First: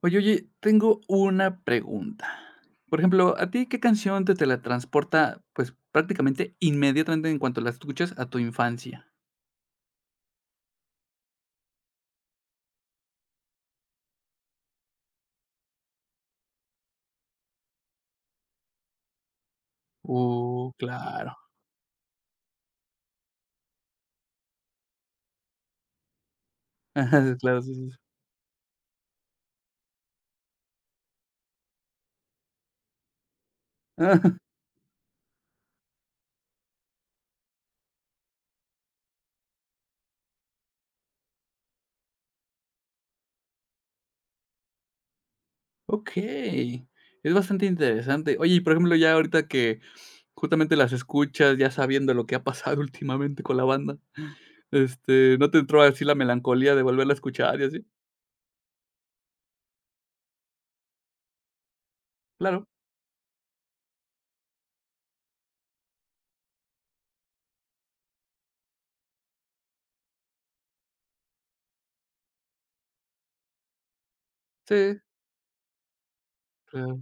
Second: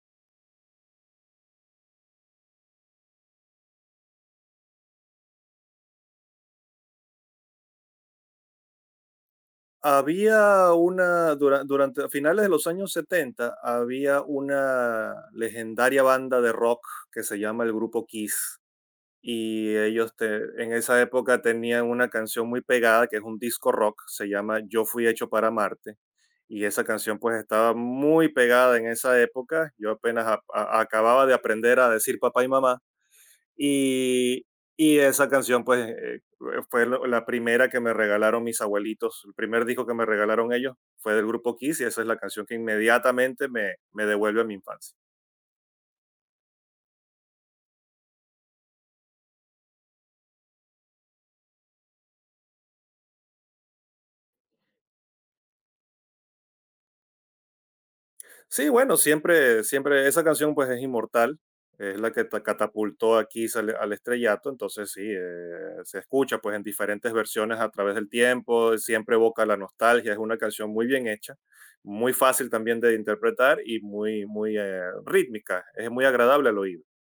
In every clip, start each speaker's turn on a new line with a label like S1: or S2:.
S1: Oye, oye, tengo una pregunta. Por ejemplo, ¿a ti qué canción te teletransporta, pues, prácticamente inmediatamente en cuanto la escuchas a tu infancia?
S2: Había una, durante a finales de los años 70 había una legendaria banda de rock que se llama el grupo Kiss. Y ellos en esa
S1: Claro.
S2: época tenían una canción muy pegada que es un disco rock, se llama Yo fui hecho para Marte. Y esa canción
S1: Ajá,
S2: pues
S1: claro,
S2: estaba
S1: sí, sí, sí.
S2: muy pegada en esa época. Yo apenas acababa de aprender a decir papá y mamá
S1: Ah,
S2: y, y esa canción, pues, fue la primera que me regalaron mis abuelitos. El primer disco que me regalaron ellos fue del grupo Kiss y esa es la canción que inmediatamente me devuelve a mi infancia.
S1: okey, es bastante interesante. Oye, y por ejemplo, ya ahorita que justamente las escuchas, ya sabiendo lo que ha pasado últimamente con la banda, este, ¿no te entró así la melancolía de volverla a escuchar y así?
S2: Sí, bueno, siempre, esa canción pues es inmortal, es la que
S1: Claro,
S2: catapultó aquí al estrellato, entonces sí, se escucha pues en diferentes versiones a través del tiempo, siempre evoca la nostalgia, es una canción muy bien hecha, muy fácil también de interpretar y muy, muy
S1: sí,
S2: rítmica, es muy agradable al oído.
S1: claro.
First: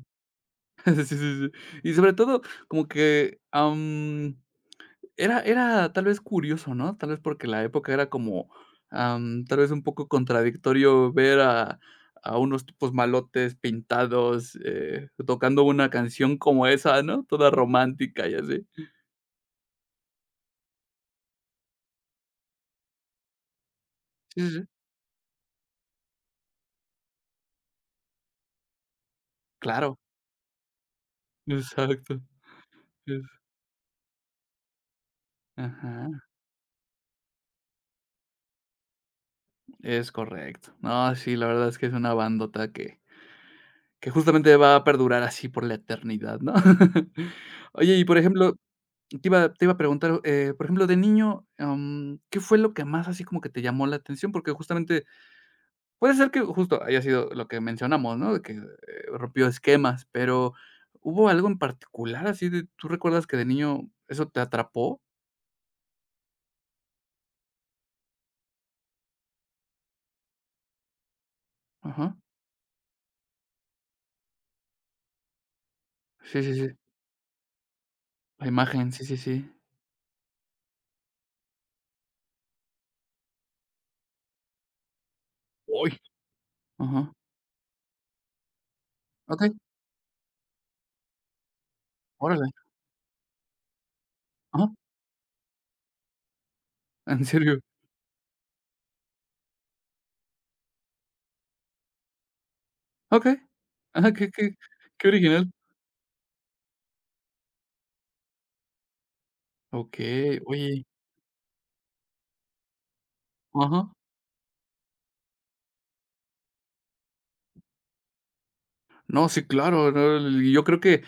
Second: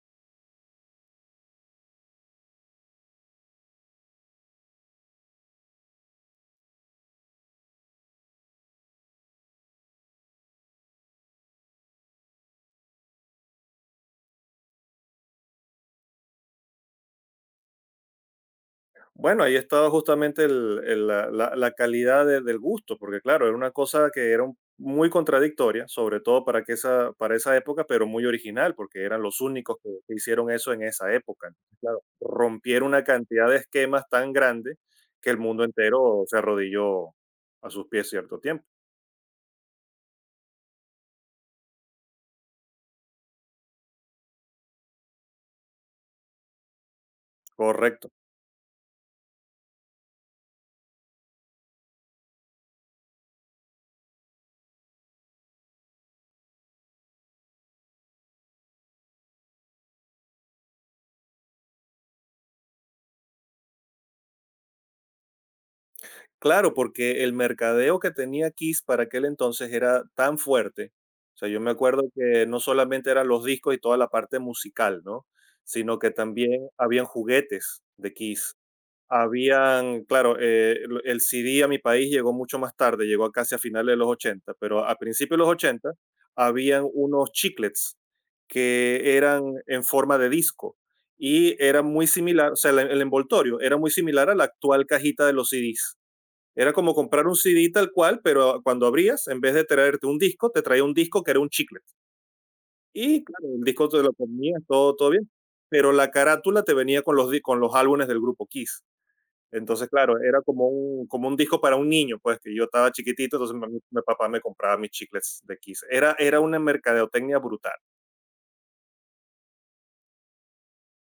S1: Sí, sí, sí, sí. Y sobre todo como que, am Era tal vez curioso, ¿no? Tal vez porque la época era como, tal vez un poco contradictorio ver a unos tipos malotes pintados, tocando una canción como esa, ¿no? Toda romántica y así.
S2: Bueno, ahí estaba justamente la calidad del gusto, porque claro, era una cosa que
S1: Sí,
S2: era
S1: sí, sí.
S2: muy contradictoria, sobre todo para, que esa, para esa época, pero muy original, porque eran los únicos
S1: Claro.
S2: que hicieron eso en esa época. Entonces, claro,
S1: Exacto.
S2: rompieron una
S1: Es
S2: cantidad de esquemas tan grande que el mundo
S1: Ajá,
S2: entero se arrodilló a sus pies cierto tiempo.
S1: es correcto. No, sí, la verdad es que es una bandota que justamente va a perdurar así por la eternidad, ¿no? Oye, y
S2: Correcto.
S1: por ejemplo, te iba a preguntar, por ejemplo, de niño, ¿qué fue lo que más así como que te llamó la atención? Porque justamente puede ser que justo haya sido lo que mencionamos, ¿no? De que, rompió esquemas, pero, ¿hubo algo en particular así de tú recuerdas que de niño eso te atrapó?
S2: Claro, porque el mercadeo que tenía Kiss para aquel entonces era tan fuerte. O sea, yo me acuerdo
S1: Ajá.
S2: que no solamente eran los discos y toda la parte musical, ¿no? Sino que
S1: Sí, sí, sí.
S2: también habían juguetes de
S1: La
S2: Kiss.
S1: imagen, sí, sí, sí.
S2: Habían, claro, el CD a mi país llegó mucho más tarde, llegó casi a finales de los 80, pero a principios de los ochenta
S1: ¡Uy!
S2: habían
S1: Ajá.
S2: unos chiclets que eran
S1: Okey,
S2: en forma de disco y era muy
S1: órale.
S2: similar, o sea, el envoltorio era muy similar a la
S1: Ajá.
S2: actual cajita de los CDs, era como
S1: ¿En
S2: comprar un
S1: serio?
S2: CD tal cual, pero cuando abrías, en vez de traerte un disco, te traía un disco que era un chiclet. Y
S1: Okey.
S2: claro, el disco te
S1: Ajá,
S2: lo
S1: qué qué
S2: ponías, todo,
S1: qué
S2: todo bien.
S1: original.
S2: Pero la carátula te venía con los, con los álbumes del grupo Kiss. Entonces, claro,
S1: Okey,
S2: era como
S1: oye,
S2: un, como un disco para un niño, pues que yo estaba chiquitito, entonces mi,
S1: ajá.
S2: mi papá me compraba mis chiclets de Kiss. Era una mercadotecnia brutal.
S1: No, sí, claro, no, y yo creo que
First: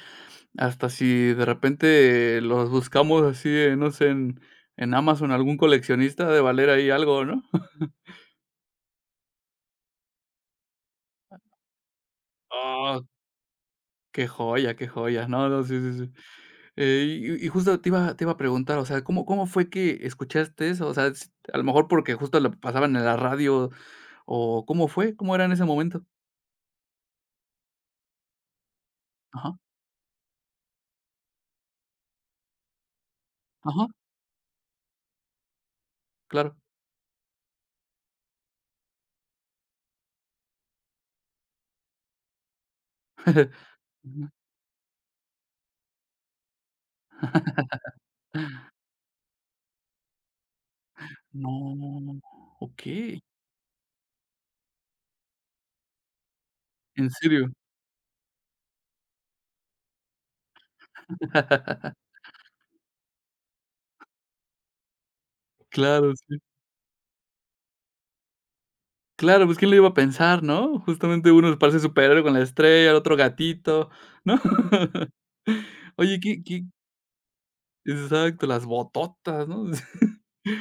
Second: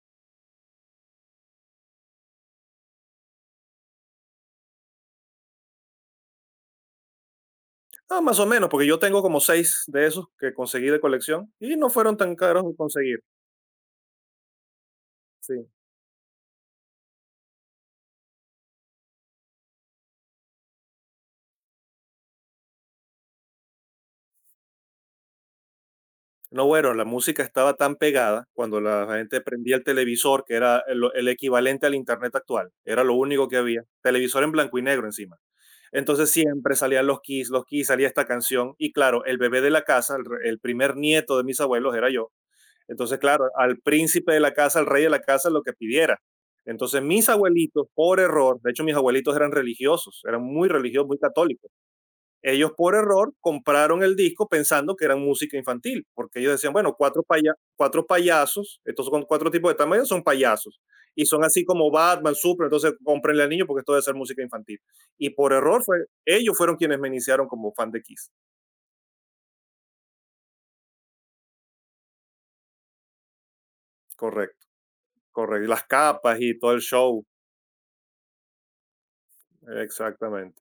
S1: hasta si de repente los buscamos así, no sé, en Amazon, algún coleccionista ha de valer ahí algo, ¿no?
S2: Ah, más o menos, porque yo tengo como seis de esos que conseguí de colección y no fueron tan caros de
S1: Ah,
S2: conseguir.
S1: qué joya, qué joya. No, no,
S2: Sí.
S1: sí, sí, sí. Eh, y justo te iba a preguntar, o sea, ¿cómo fue que escuchaste eso? O sea, s a lo mejor porque justo lo pasaban en la radio, o ¿cómo fue? ¿Cómo era en ese momento?
S2: No, bueno, la música estaba tan pegada cuando la gente
S1: Ajá,
S2: prendía el televisor, que era el equivalente al internet actual, era lo único que había,
S1: ajá,
S2: televisor en blanco y negro encima. Entonces
S1: claro.
S2: siempre salían los Kiss, salía esta canción y claro, el bebé de la casa, el primer nieto de mis abuelos era yo. Entonces, claro, al
S1: Ujú.
S2: príncipe de la casa, al rey de la casa, lo que pidiera. Entonces, mis abuelitos, por error, de hecho mis abuelitos eran religiosos, eran muy religiosos, muy católicos.
S1: No,
S2: Ellos por
S1: okey,
S2: error compraron el disco pensando que era música infantil, porque ellos decían, bueno,
S1: ¿en serio?
S2: cuatro payasos, estos son cuatro tipos de tamaño, son payasos. Y son así como Batman, Super, entonces cómprenle al niño porque esto debe ser música infantil. Y por error fue,
S1: Claro, sí.
S2: ellos fueron quienes me iniciaron como fan de Kiss.
S1: Claro, pues, ¿quién lo iba a pensar, no? Justamente uno parece superhéroe con la estrella, el otro gatito, ¿no?
S2: Correcto, correcto. Y las
S1: Oye,
S2: capas
S1: qué
S2: y
S1: qué
S2: todo el show.
S1: exacto, las bototas, ¿no?
S2: Exactamente.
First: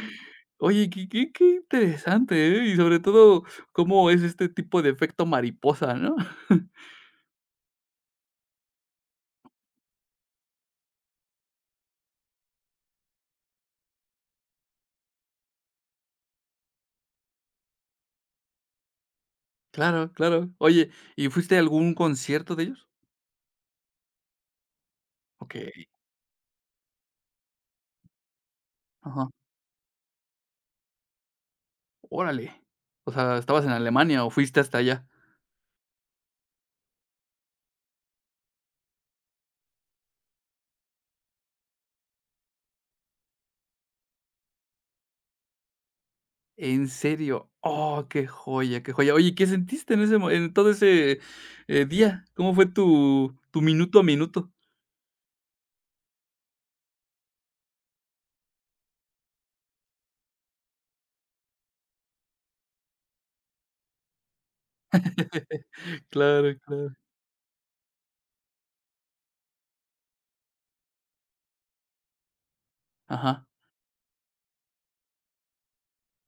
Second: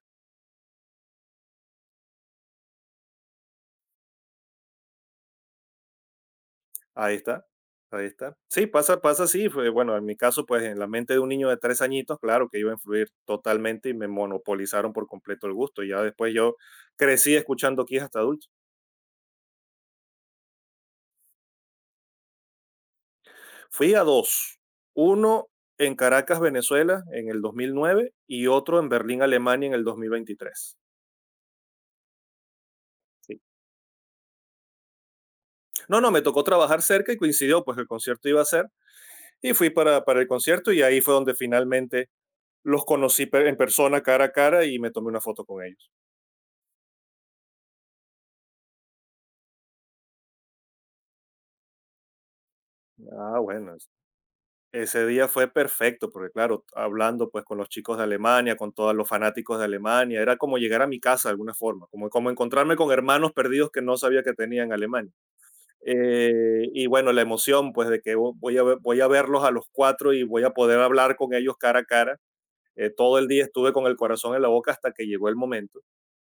S1: Oye, qué interesante, ¿eh? Y sobre todo, cómo es este tipo de efecto mariposa, ¿no?
S2: Ahí está, ahí está. Sí, pasa, pasa así. Bueno, en mi caso, pues en la mente de un niño de 3 añitos, claro que iba a influir totalmente y me monopolizaron por completo el gusto. Y ya después yo crecí escuchando Kiss hasta adulto.
S1: Claro, claro. Oye, ¿y fuiste a algún concierto de ellos?
S2: Fui a dos, uno
S1: Okey,
S2: en Caracas, Venezuela, en el 2009, y otro en Berlín,
S1: ajá,
S2: Alemania, en el 2023.
S1: órale. O sea,
S2: Sí.
S1: ¿estabas en Alemania o fuiste hasta allá?
S2: No, no, me tocó trabajar cerca y coincidió, pues que el concierto iba a ser y fui para el concierto y ahí fue donde finalmente los conocí en persona, cara a cara y me tomé una foto con ellos.
S1: ¿En serio? Oh, qué joya, qué joya. Oye, ¿qué sentiste en ese mo en todo ese, día? ¿Cómo fue tu
S2: Ah,
S1: tu
S2: bueno,
S1: minuto a minuto?
S2: ese día fue perfecto, porque claro, hablando pues con los chicos de Alemania, con todos los fanáticos de Alemania, era como llegar a mi casa de alguna forma, como encontrarme con hermanos perdidos que no sabía que tenía en Alemania.
S1: Claro,
S2: Y
S1: claro.
S2: bueno, la emoción pues de que voy a, voy a verlos a los cuatro y voy a poder hablar con ellos cara a cara. Todo el día
S1: Ajá.
S2: estuve con el corazón en la boca hasta que llegó el momento.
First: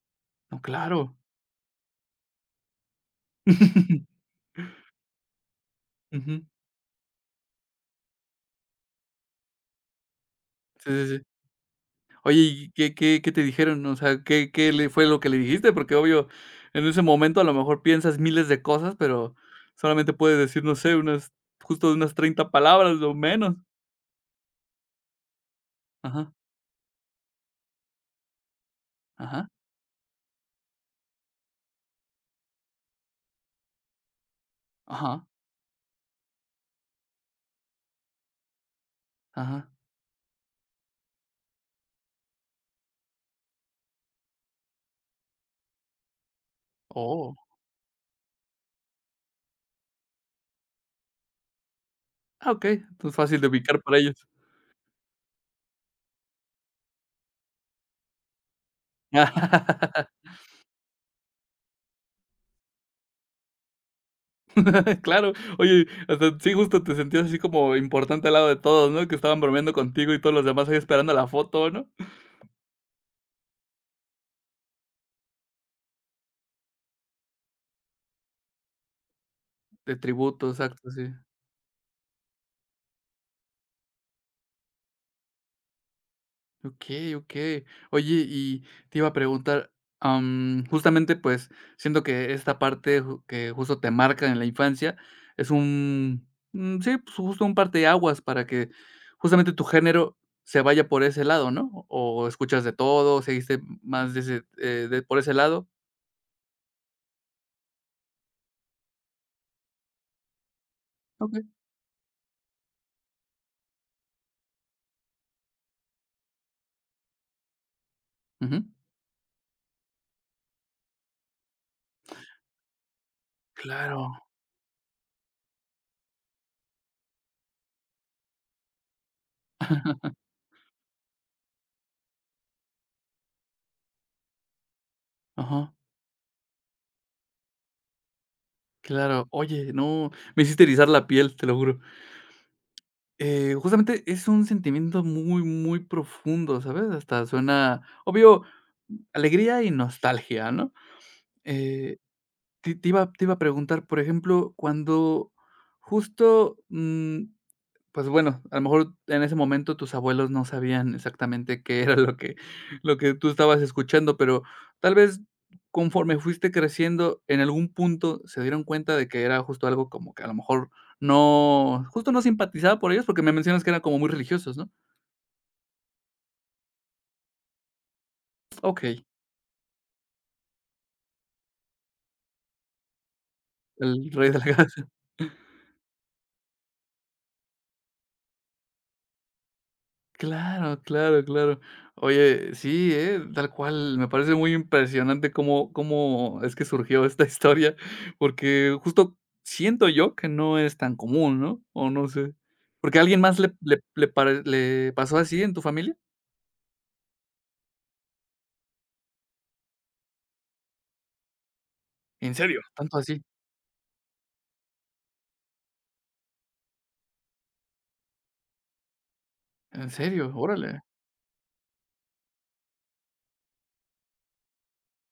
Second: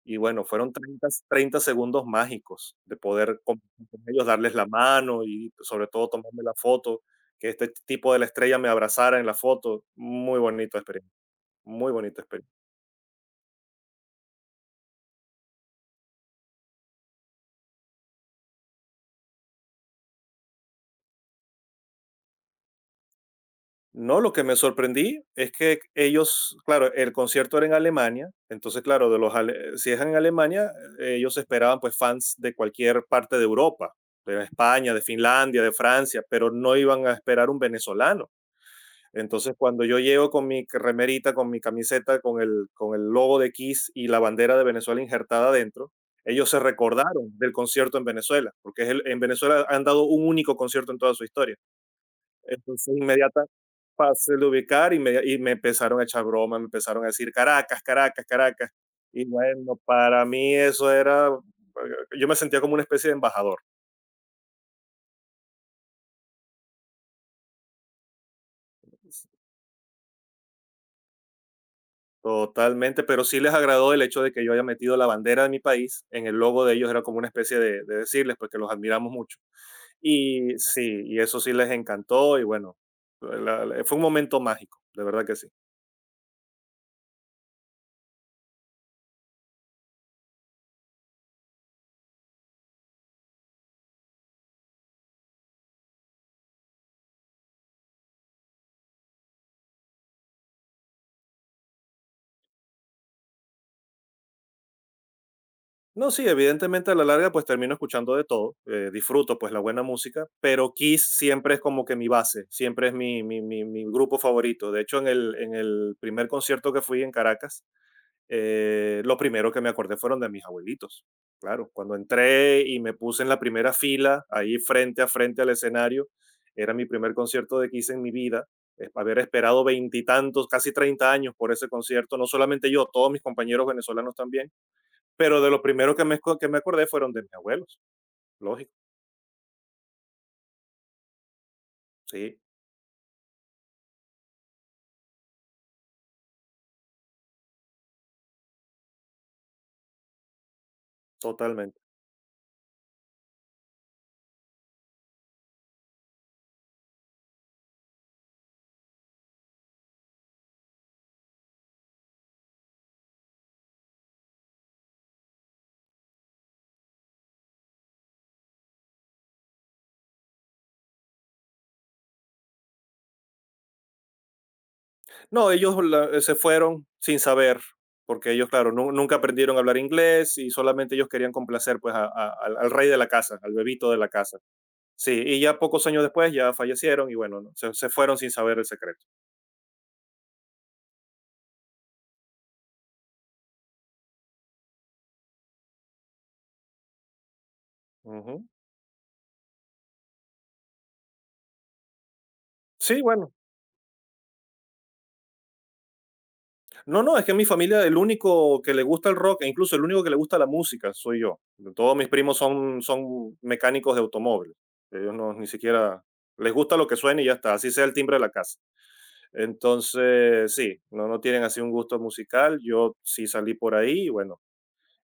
S2: Y bueno,
S1: No,
S2: fueron treinta
S1: claro.
S2: treinta segundos mágicos de poder con ellos darles la mano y sobre todo tomarme
S1: Ujú.
S2: la foto, que este tipo de la estrella me abrazara en la foto. Muy bonita
S1: Sí, sí,
S2: experiencia,
S1: sí.
S2: muy bonita
S1: Oye,
S2: experiencia.
S1: ¿y qué te dijeron? O sea, ¿qué qué le fue lo que le dijiste? Porque obvio, en ese momento a lo mejor piensas miles de cosas, pero solamente puedes decir, no sé, unas justo unas 30 palabras o menos.
S2: No, lo que me sorprendí es que
S1: Ajá,
S2: ellos, claro, el concierto era en Alemania, entonces, claro, de los
S1: ajá,
S2: si es en Alemania, ellos esperaban pues fans de cualquier parte de Europa, de España, de
S1: ajá,
S2: Finlandia, de Francia, pero no iban a esperar un venezolano. Entonces,
S1: ajá.
S2: cuando yo llego con mi remerita, con mi camiseta, con el logo de Kiss y la bandera de Venezuela injertada adentro, ellos se
S1: Oh.
S2: recordaron del concierto en Venezuela, porque es en Venezuela han dado un único concierto en toda su historia.
S1: Ah, okey.
S2: Entonces,
S1: Entonces fácil de ubicar para ellos.
S2: fácil de ubicar y me empezaron a echar broma, me empezaron a decir Caracas, Caracas, Caracas. Y bueno, para mí eso era, yo me sentía como una especie de embajador,
S1: Claro. Oye, hasta sí, justo te sentías así como importante al lado de todos, ¿no? Que estaban bromeando contigo y todos los demás ahí esperando la foto, ¿no?
S2: totalmente, pero sí les agradó el hecho de que yo haya metido la bandera de mi país en el logo de ellos, era como una especie de, decirles, porque los admiramos mucho.
S1: De tributo,
S2: Y
S1: exacto,
S2: sí,
S1: sí.
S2: y eso sí les encantó y bueno, fue un momento mágico, de verdad que sí.
S1: Okey, okey. Oye, y te iba a preguntar, justamente, pues, siento que esta parte ju que justo te marca en la infancia es un, sí, pues, justo un parteaguas para que justamente tu género se vaya por ese lado, ¿no? ¿O escuchas de todo, seguiste más de ese, de por ese lado?
S2: No, sí, evidentemente a la larga pues termino escuchando de todo, disfruto pues la buena música, pero Kiss siempre es como que mi base, siempre es mi grupo favorito. De hecho, en el primer concierto que fui en Caracas,
S1: Ujú.
S2: lo primero que me acordé fueron de mis abuelitos. Claro, cuando entré y me puse en la primera
S1: Claro,
S2: fila, ahí frente a frente al escenario, era mi primer concierto de Kiss en mi vida. Haber esperado veintitantos, casi 30 años por ese concierto, no solamente yo, todos mis compañeros venezolanos también, pero de lo
S1: ajá,
S2: primero que me, que me acordé fueron de mis abuelos, lógico,
S1: claro. Oye, no, me hiciste erizar la piel, te lo juro.
S2: sí,
S1: Justamente es un sentimiento muy, muy profundo, ¿sabes? Hasta suena, obvio, alegría y nostalgia, ¿no?
S2: totalmente.
S1: Eh, te iba a preguntar, por ejemplo, cuando justo, pues bueno, a lo mejor en ese momento tus abuelos no sabían exactamente qué era lo que tú estabas escuchando, pero tal vez conforme fuiste creciendo, en algún punto se dieron cuenta de que era justo algo como que a lo mejor no justo no simpatizaba por ellos, porque me mencionas que eran como muy religiosos, ¿no?
S2: No, ellos se fueron sin saber, porque ellos, claro,
S1: Okey,
S2: nunca aprendieron a hablar inglés y solamente ellos querían complacer pues al rey de la casa, al bebito de la
S1: el rey
S2: casa.
S1: de la casa.
S2: Sí, y ya pocos años después ya fallecieron y bueno, no, se fueron sin saber el secreto.
S1: Claro, claro, claro. Oye, sí, ¿eh? Tal cual, me parece muy impresionante cómo es que surgió esta historia,
S2: Ujú.
S1: porque justo siento yo que no es tan común, ¿no? O no sé. ¿Porque a
S2: Sí,
S1: alguien
S2: bueno.
S1: más le pasó así en tu familia?
S2: No, no, es que en mi familia el único que le gusta el rock, e incluso el único que le gusta la música, soy yo. Todos mis
S1: ¿En
S2: primos
S1: serio?
S2: son,
S1: ¿Tanto así?
S2: son mecánicos de automóviles. Ellos no, ni siquiera les gusta lo que suene y ya está, así sea el timbre de la casa.
S1: ¿En serio?
S2: Entonces, sí,
S1: Órale.
S2: no, no tienen así un gusto musical. Yo sí salí por ahí y bueno,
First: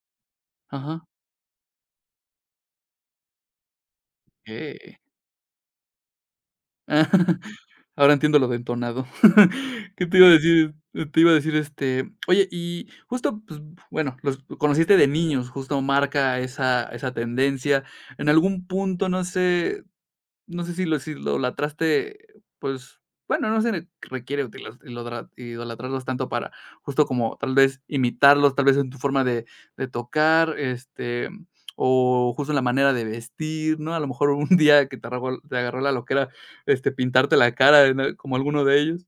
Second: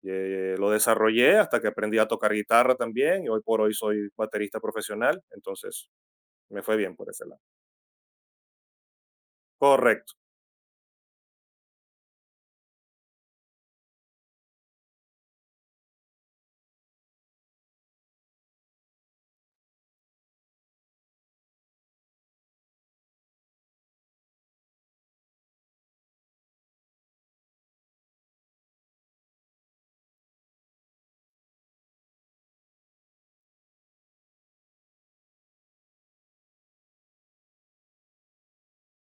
S2: lo
S1: Ajá.
S2: desarrollé hasta que aprendí a tocar guitarra también y hoy por hoy soy baterista
S1: Okey.
S2: profesional. Entonces, me fue bien
S1: Ah,
S2: por ese lado.
S1: ahora entiendo lo de entonado. ¿Qué
S2: Correcto.
S1: te iba a decir? Te iba a decir, este, oye, y justo, pues, bueno, los conociste de niños, justo marca esa tendencia. En algún punto, no sé, si lo idolatraste, pues, bueno, no se requiere utilas ilodra idolatrarlos tanto para justo como tal vez imitarlos, tal vez en tu forma de tocar, este, o justo en la manera de vestir, ¿no? A lo mejor un día que te agarró la loquera, este, pintarte la cara en como alguno de ellos.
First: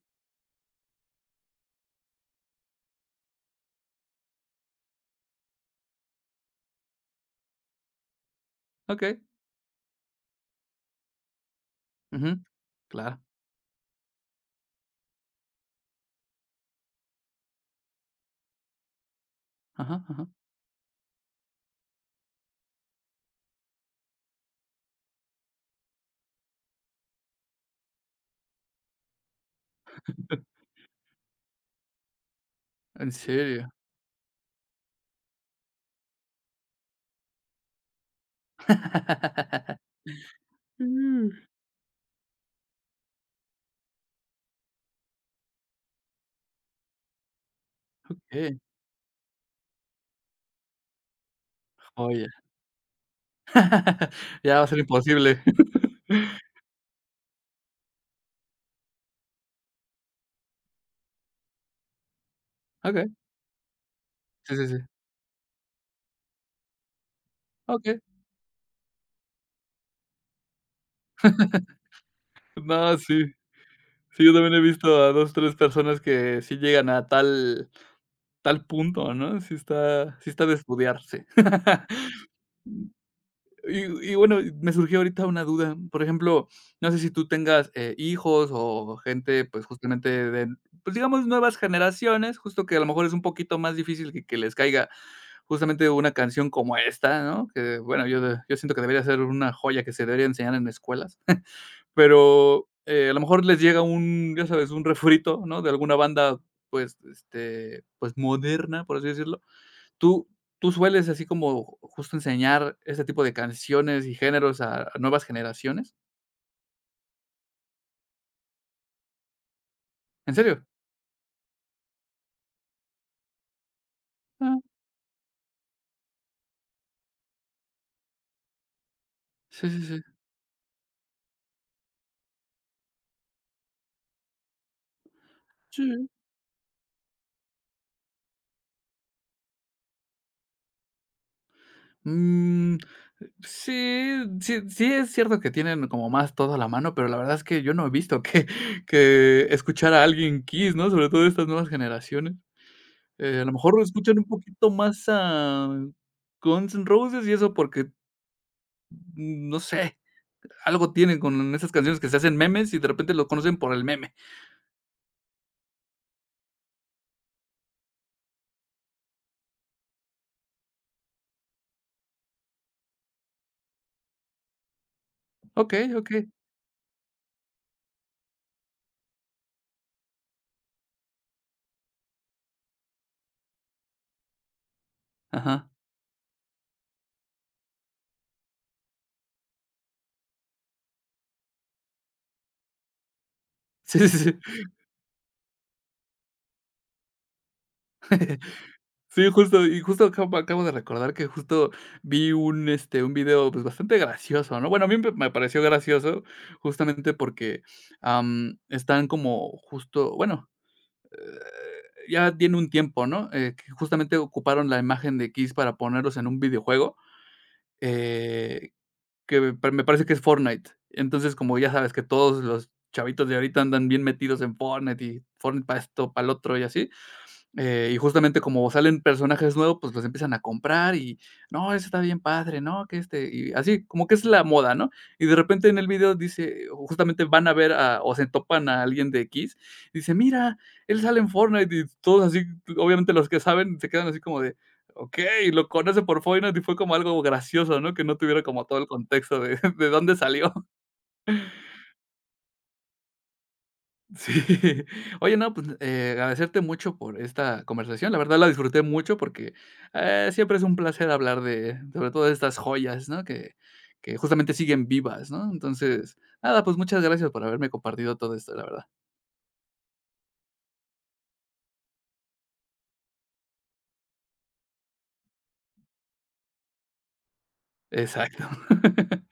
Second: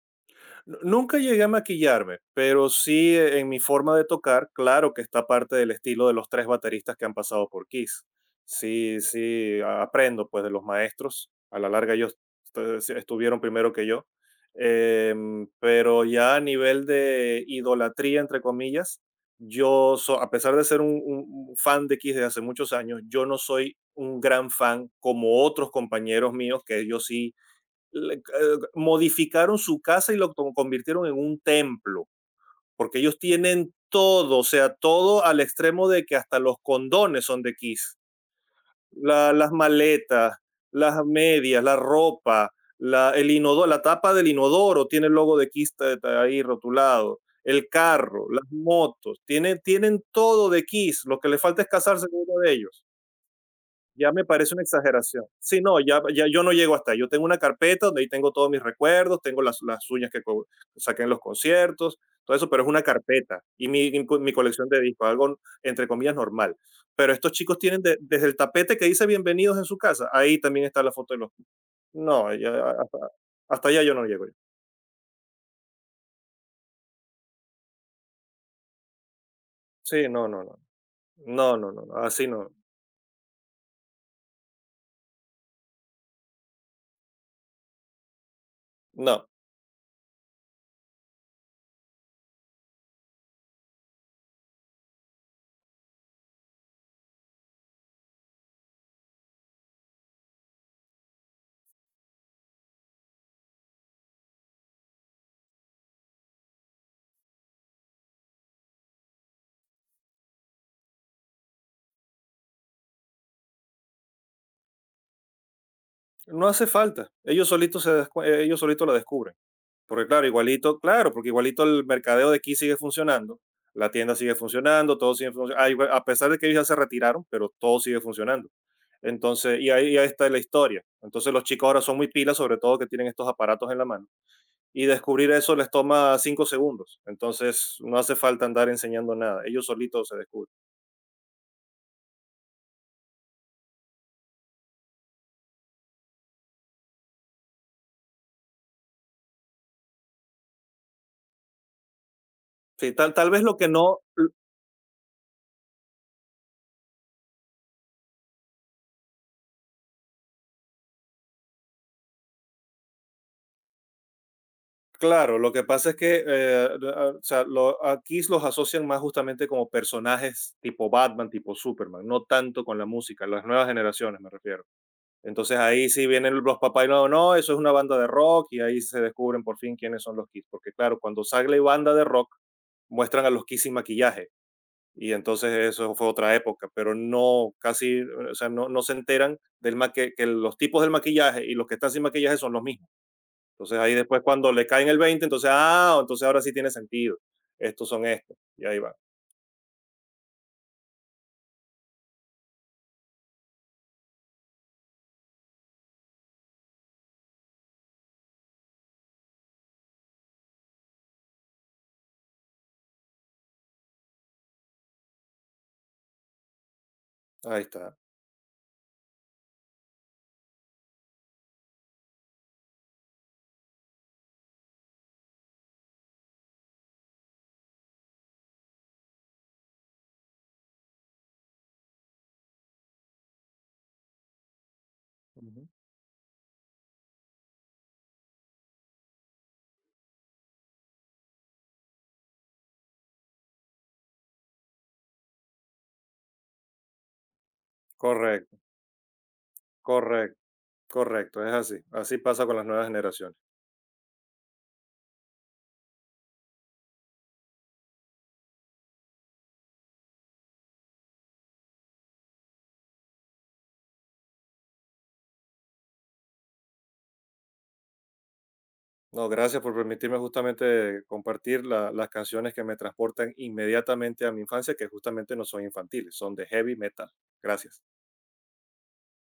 S2: Nunca llegué a maquillarme, pero sí en mi forma de tocar, claro que está parte del estilo de los tres bateristas que han pasado por Kiss. Sí,
S1: Okey.
S2: sí, aprendo pues de los maestros. A la larga ellos
S1: Ujú,
S2: sí,
S1: claro.
S2: estuvieron primero que yo. Pero ya a nivel de idolatría, entre comillas, yo,
S1: Ajá, ajá.
S2: a pesar de ser un fan de Kiss desde hace muchos años, yo no soy un gran fan como otros compañeros míos que ellos sí modificaron su casa y lo convirtieron en un templo, porque
S1: ¿En
S2: ellos
S1: serio?
S2: tienen todo, o sea, todo al extremo de que hasta los condones son de Kiss. Las maletas, las
S1: Mm,
S2: medias, la ropa, la, el inodoro, la tapa del inodoro tiene el logo de Kiss ahí rotulado, el carro, las
S1: Okey,
S2: motos, tienen, tienen todo de Kiss, lo que le falta es casarse con
S1: joya.
S2: uno de ellos, ya me parece
S1: Ya va
S2: una
S1: a ser
S2: exageración.
S1: imposible.
S2: Sí, no, ya yo no llego hasta ahí. Yo tengo una carpeta donde ahí tengo todos mis recuerdos, tengo las uñas que saqué en los conciertos, todo eso, pero es una
S1: Okey.
S2: carpeta y mi
S1: Sí, sí,
S2: colección
S1: sí.
S2: de discos, algo entre comillas normal. Pero estos chicos tienen
S1: Okey.
S2: desde el tapete que dice bienvenidos en su casa, ahí también está la foto de los... No, ya,
S1: No,
S2: hasta,
S1: sí.
S2: hasta allá yo no
S1: Sí,
S2: llego.
S1: yo también he visto a 2 3 personas que sí llegan a tal punto, ¿no? Sí
S2: Sí,
S1: está
S2: no,
S1: sí
S2: no,
S1: está de
S2: no.
S1: estudiarse.
S2: No, no, no, no, así no.
S1: Y bueno, me surgió ahorita una duda. Por ejemplo, no sé si tú tengas, hijos o
S2: No,
S1: gente, pues, justamente de, pues, digamos, nuevas generaciones, justo que a lo mejor es un poquito más difícil que les caiga justamente una canción como esta, ¿no? Que, bueno, yo siento que debería ser una joya que se debería enseñar en escuelas. Pero, a lo mejor les llega un, ya sabes, un refrito, ¿no? De alguna banda, pues, este, pues, moderna, por así decirlo. ¿Tú tú sueles así como justo enseñar este tipo de canciones y géneros a nuevas generaciones?
S2: no hace falta. Ellos solitos, ellos solitos la descubren. Porque claro,
S1: ¿En serio?
S2: igualito, claro, porque igualito el mercadeo de aquí sigue funcionando, la tienda sigue
S1: Ah,
S2: funcionando, todo sigue funcionando, a pesar de que ellos ya se retiraron, pero todo sigue funcionando. Entonces,
S1: sí,
S2: y
S1: sí,
S2: ahí, ahí
S1: sí.
S2: está la historia. Entonces los chicos ahora son muy pilas, sobre todo que tienen estos aparatos en la mano. Y descubrir eso les
S1: Sí.
S2: toma 5 segundos. Entonces no hace falta andar enseñando nada. Ellos solitos se descubren.
S1: Mm, sí, sí sí es cierto que tienen como más todo a la mano, pero la verdad es que yo no he visto que que escuchar a alguien Kiss, ¿no? Sobre todo estas nuevas generaciones.
S2: Sí, tal vez
S1: A lo
S2: lo que
S1: mejor
S2: no.
S1: escuchan un poquito más a Guns N' Roses y eso porque, no sé, algo tienen con esas canciones que se hacen memes y de repente lo conocen por el meme.
S2: Claro, lo que pasa es que o sea, aquí los asocian más justamente como personajes tipo Batman, tipo Superman, no tanto con la música, las nuevas generaciones me refiero. Entonces ahí
S1: Okey,
S2: sí
S1: okey.
S2: vienen los papás y no, no, eso es una banda de rock y ahí se descubren por fin quiénes son los Kiss, porque claro, cuando sale banda de rock muestran a los Kiss sin maquillaje y entonces
S1: Ajá.
S2: eso fue otra época, pero no, casi, o sea, no, no se enteran que, los tipos del maquillaje y los que están sin maquillaje son los mismos. Entonces ahí
S1: Sí, sí,
S2: después
S1: sí.
S2: cuando le caen el 20 entonces, ah, entonces ahora sí tiene sentido. Estos son estos. Y ahí va.
S1: Sí, justo, y justo acabo de recordar que justo vi un, este, un video, pues, bastante gracioso, ¿no? Bueno, a mí me pareció gracioso justamente porque, están como justo bueno, ya tiene un tiempo, ¿no? Que justamente ocuparon la imagen de Kiss para ponerlos en un videojuego,
S2: Ahí está.
S1: eh, que me parece que es Fortnite. Entonces, como ya sabes que todos los chavitos de ahorita andan bien metidos en Fortnite y Fortnite para esto, para el otro y así, y justamente como salen personajes nuevos, pues los empiezan a comprar y no, ese está bien padre, ¿no? Que este, y así como que es la moda, ¿no? Y de
S2: Ujú.
S1: repente en el video dice, justamente van a ver a, o se topan a alguien de X dice, mira, él sale en Fortnite y todos así, obviamente los que saben se quedan así como de, ok, lo conoce por Fortnite y fue como algo gracioso, ¿no? Que no tuviera
S2: Correcto,
S1: como todo el contexto de, de dónde
S2: correcto,
S1: salió.
S2: correcto. Es así. Así pasa con las nuevas generaciones.
S1: Sí. Oye, no, pues, agradecerte mucho por esta conversación. La verdad la disfruté mucho porque, siempre es un placer hablar de sobre todo de estas joyas, ¿no? Que justamente siguen vivas, ¿no? Entonces, nada, pues, muchas gracias por haberme compartido todo esto, la verdad.
S2: No, gracias por permitirme justamente compartir las canciones que me transportan inmediatamente a mi infancia, que justamente no son infantiles, son de heavy metal. Gracias.
S1: Exacto.